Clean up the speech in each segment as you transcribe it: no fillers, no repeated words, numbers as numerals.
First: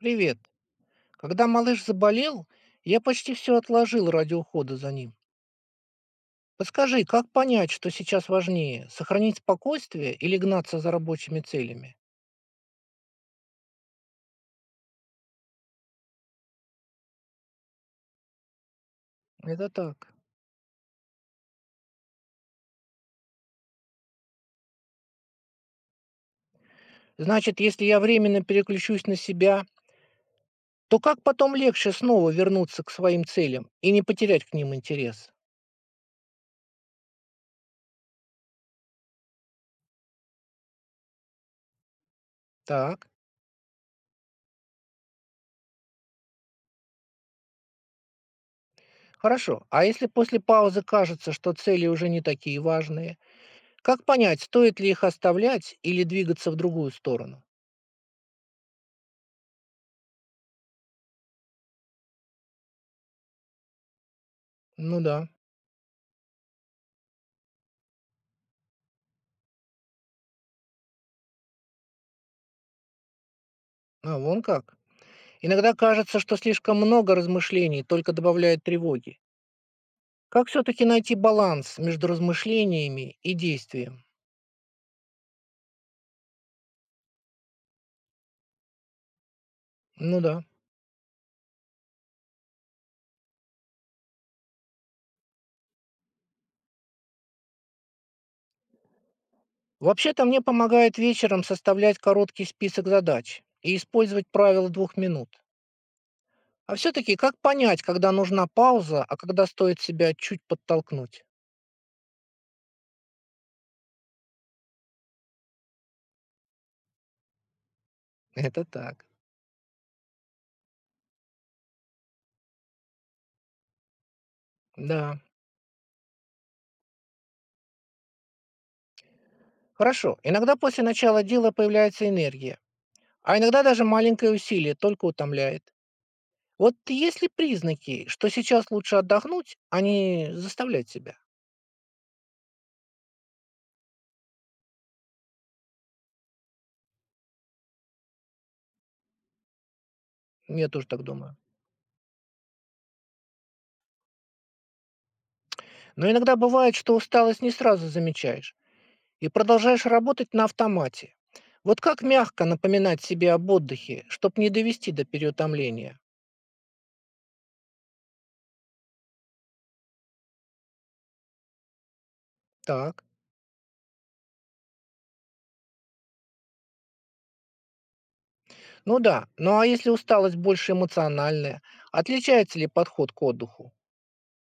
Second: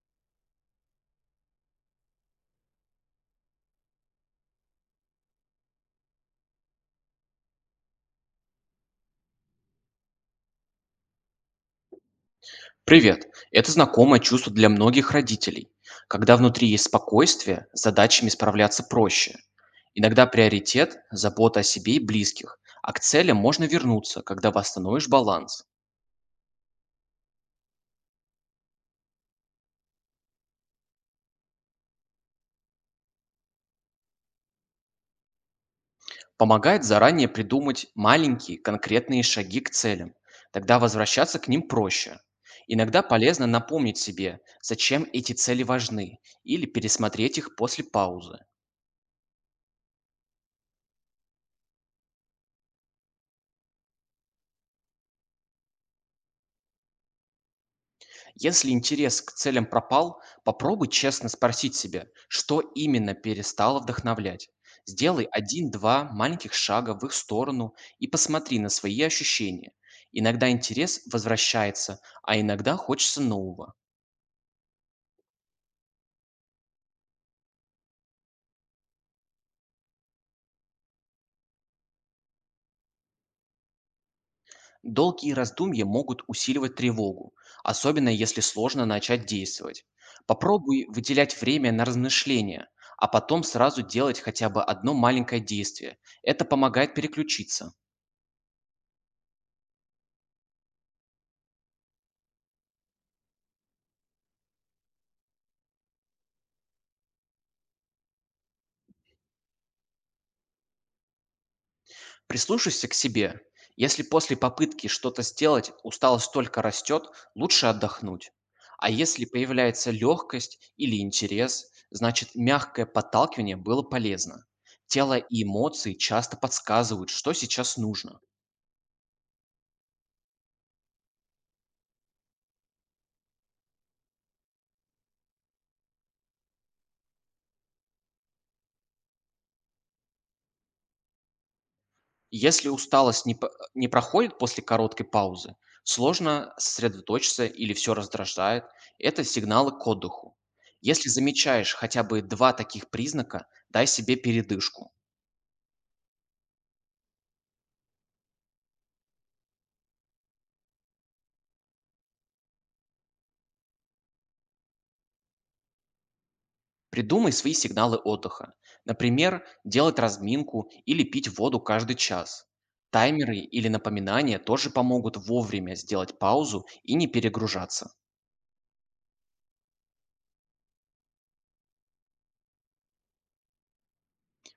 Привет. Когда малыш заболел, я почти все отложил ради ухода за ним. Подскажи, как понять, что сейчас важнее, сохранить спокойствие или гнаться за рабочими целями? Привет. Это знакомое чувство для многих родителей. Когда внутри есть спокойствие, с задачами справляться проще. Это так. Иногда приоритет– забота о себе и близких, а к целям можно вернуться, когда восстановишь баланс. Значит, если я временно переключусь на себя, то как потом легче снова вернуться к своим целям и не потерять к ним интерес? Помогает заранее придумать маленькие конкретные шаги к целям, тогда возвращаться к ним проще. Иногда Так, полезно напомнить себе, зачем эти цели важны, или пересмотреть их после паузы. хорошо. А если после паузы кажется, что цели уже не такие важные, как понять, стоит ли их оставлять или двигаться в другую сторону? Если интерес к целям пропал, попробуй честно спросить себя, что именно перестало вдохновлять. Ну да, Сделай один-два маленьких шага в их сторону и посмотри на свои ощущения. Иногда интерес возвращается, а иногда хочется нового. а вон как. Иногда кажется, что слишком много размышлений только добавляет тревоги. Как все-таки найти баланс между размышлениями и действием? Долгие раздумья могут усиливать тревогу, особенно если сложно начать действовать. Ну да. Попробуй выделять время на размышления, а потом сразу делать хотя бы одно маленькое действие. Это помогает переключиться. Вообще-то мне помогает вечером составлять короткий список задач и использовать правило 2 минут. А все-таки как понять, когда нужна пауза, а когда стоит себя чуть подтолкнуть? Прислушайся к себе. Если после попытки что-то сделать усталость только растет, лучше отдохнуть. Это А так. если появляется легкость или интерес, значит мягкое подталкивание было полезно. Тело Да. и эмоции часто подсказывают, что сейчас нужно. Хорошо. Иногда после начала дела появляется энергия. А иногда даже маленькое усилие только утомляет. Вот есть ли признаки, что сейчас лучше отдохнуть, а не заставлять себя? Если усталость не проходит после короткой паузы, сложно сосредоточиться или все раздражает, это сигналы к отдыху. Я тоже так Если думаю. замечаешь хотя бы два таких признака, дай себе передышку. Но иногда бывает, что усталость не сразу замечаешь и продолжаешь работать на автомате. Вот как мягко напоминать себе об отдыхе, чтобы не довести до переутомления? Придумай свои сигналы отдыха. Например, делать разминку или пить воду каждый час. Так. Таймеры или напоминания тоже помогут вовремя сделать паузу и не перегружаться. Ну да. Ну а если усталость больше эмоциональная, отличается ли подход к отдыху?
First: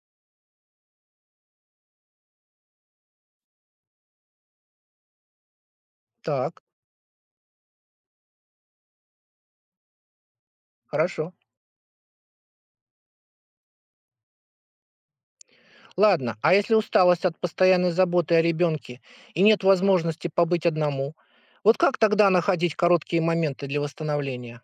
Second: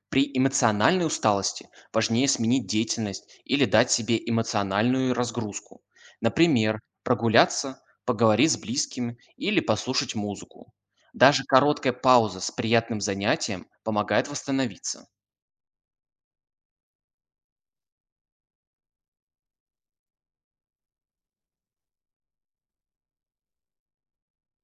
При эмоциональной усталости важнее сменить деятельность или дать себе эмоциональную разгрузку. Так. Например, прогуляться, поговорить с близкими или послушать музыку. Хорошо. Даже короткая пауза с приятным занятием помогает восстановиться. Ладно, а если усталость от постоянной заботы о ребенке и нет возможности побыть одному, вот как тогда находить короткие моменты для восстановления?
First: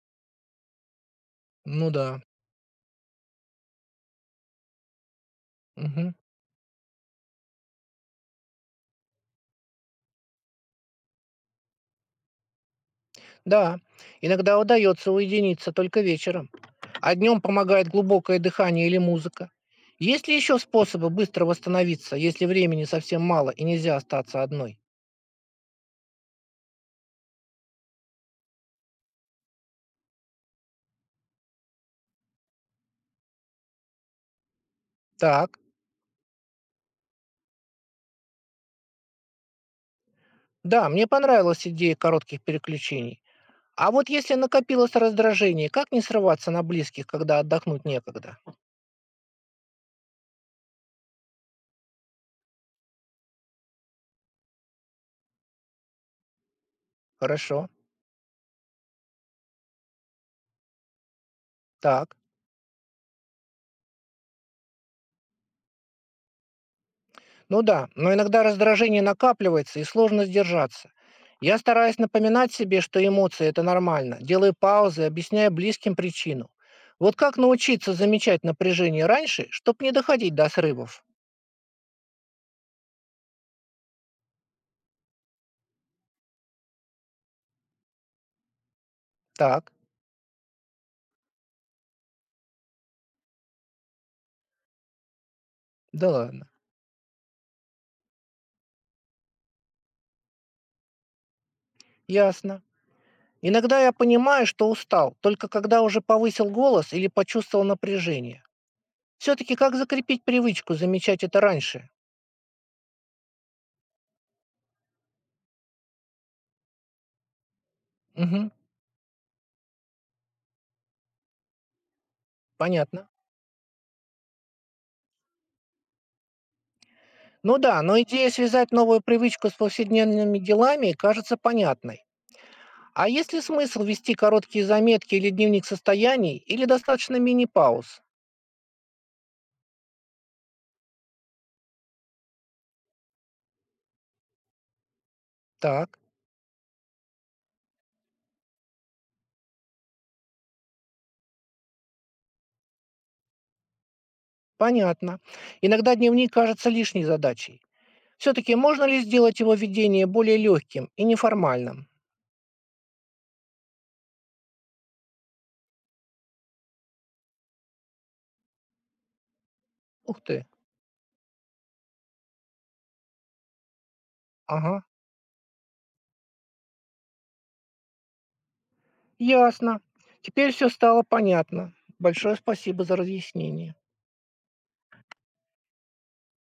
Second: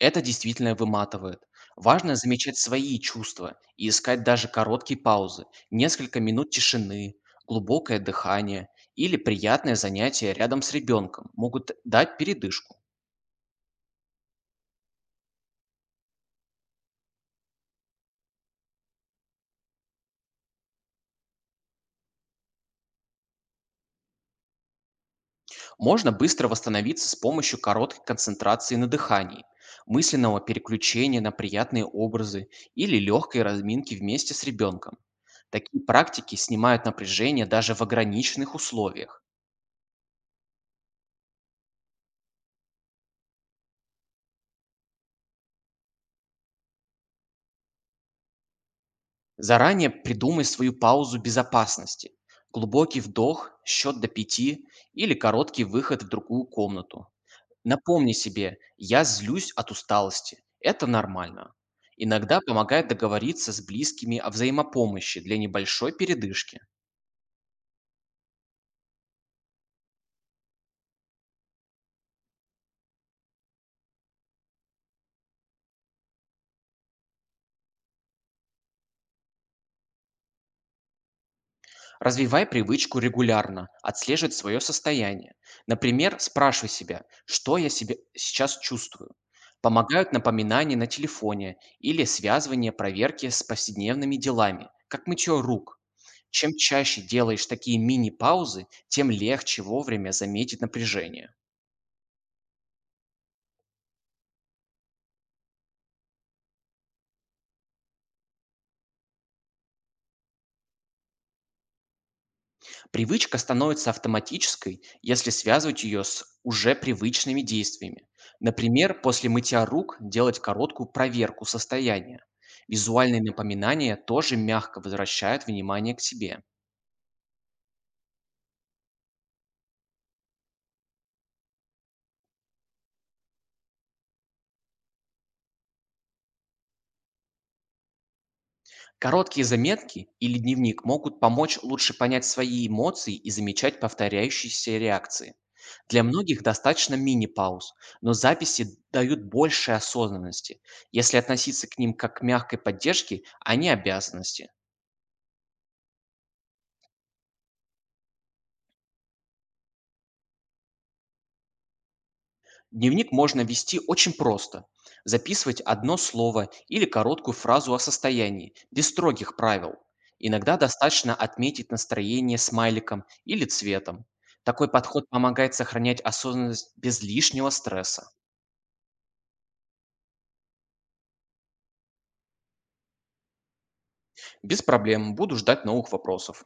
Это действительно выматывает. Ну да. Важно замечать свои чувства и искать даже короткие паузы, Мгм. несколько минут тишины, глубокое дыхание или приятное занятие рядом с ребенком могут дать передышку. Да, иногда удается уединиться только вечером, а днем помогает глубокое дыхание или музыка. Есть ли еще способы быстро восстановиться, если времени совсем мало и нельзя остаться одной? Можно быстро восстановиться с помощью короткой концентрации на дыхании, мысленного переключения на приятные образы или легкой разминки вместе с ребенком. Так, Такие практики снимают напряжение даже в ограниченных условиях. да, мне понравилась идея коротких переключений. А вот если накопилось раздражение, как не срываться на близких, когда отдохнуть некогда? Заранее придумай свою паузу безопасности. Глубокий вдох, счет до пяти или короткий выход в другую комнату. Хорошо. Напомни себе, я злюсь от усталости. Это нормально. Так. Иногда помогает договориться с близкими о взаимопомощи для небольшой передышки. Ну да, но иногда раздражение накапливается и сложно сдержаться. Я стараюсь напоминать себе, что эмоции– это нормально, делаю паузы, объясняя близким причину. Вот как научиться замечать напряжение раньше, чтобы не доходить до срывов? Развивай привычку регулярно отслеживать свое состояние. Например, спрашивай себя, что я себе сейчас чувствую. Так, Помогают напоминания на телефоне или связывание проверки с повседневными делами, как мытье рук. да ладно. Чем чаще делаешь такие мини-паузы, тем легче вовремя заметить напряжение. Ясно. Иногда я понимаю, что устал, только когда уже повысил голос или почувствовал напряжение. Все-таки как закрепить привычку замечать это раньше? Привычка становится автоматической, если связывать ее с уже привычными действиями. Угу, Например, после мытья рук делать короткую проверку состояния. понятно. Визуальные напоминания тоже мягко возвращают внимание к себе. Ну да, но идея связать новую привычку с повседневными делами кажется понятной. А есть ли смысл вести короткие заметки или дневник состояний, или достаточно мини-пауз? Короткие заметки или дневник могут помочь лучше понять свои эмоции и замечать повторяющиеся реакции. Так, Для многих достаточно мини-пауз, но записи дают больше осознанности. Если относиться к ним как к мягкой поддержке, а не обязанности. понятно. Иногда дневник кажется лишней задачей. Все-таки можно ли сделать его ведение более легким и неформальным? Дневник можно вести очень просто. Записывать одно слово или короткую фразу о состоянии, без строгих правил. Ух ты, Иногда достаточно отметить настроение смайликом или цветом. Такой ага, подход помогает сохранять осознанность без лишнего стресса. ясно. Теперь все стало понятно. Большое спасибо за разъяснение. Без проблем, буду ждать новых вопросов.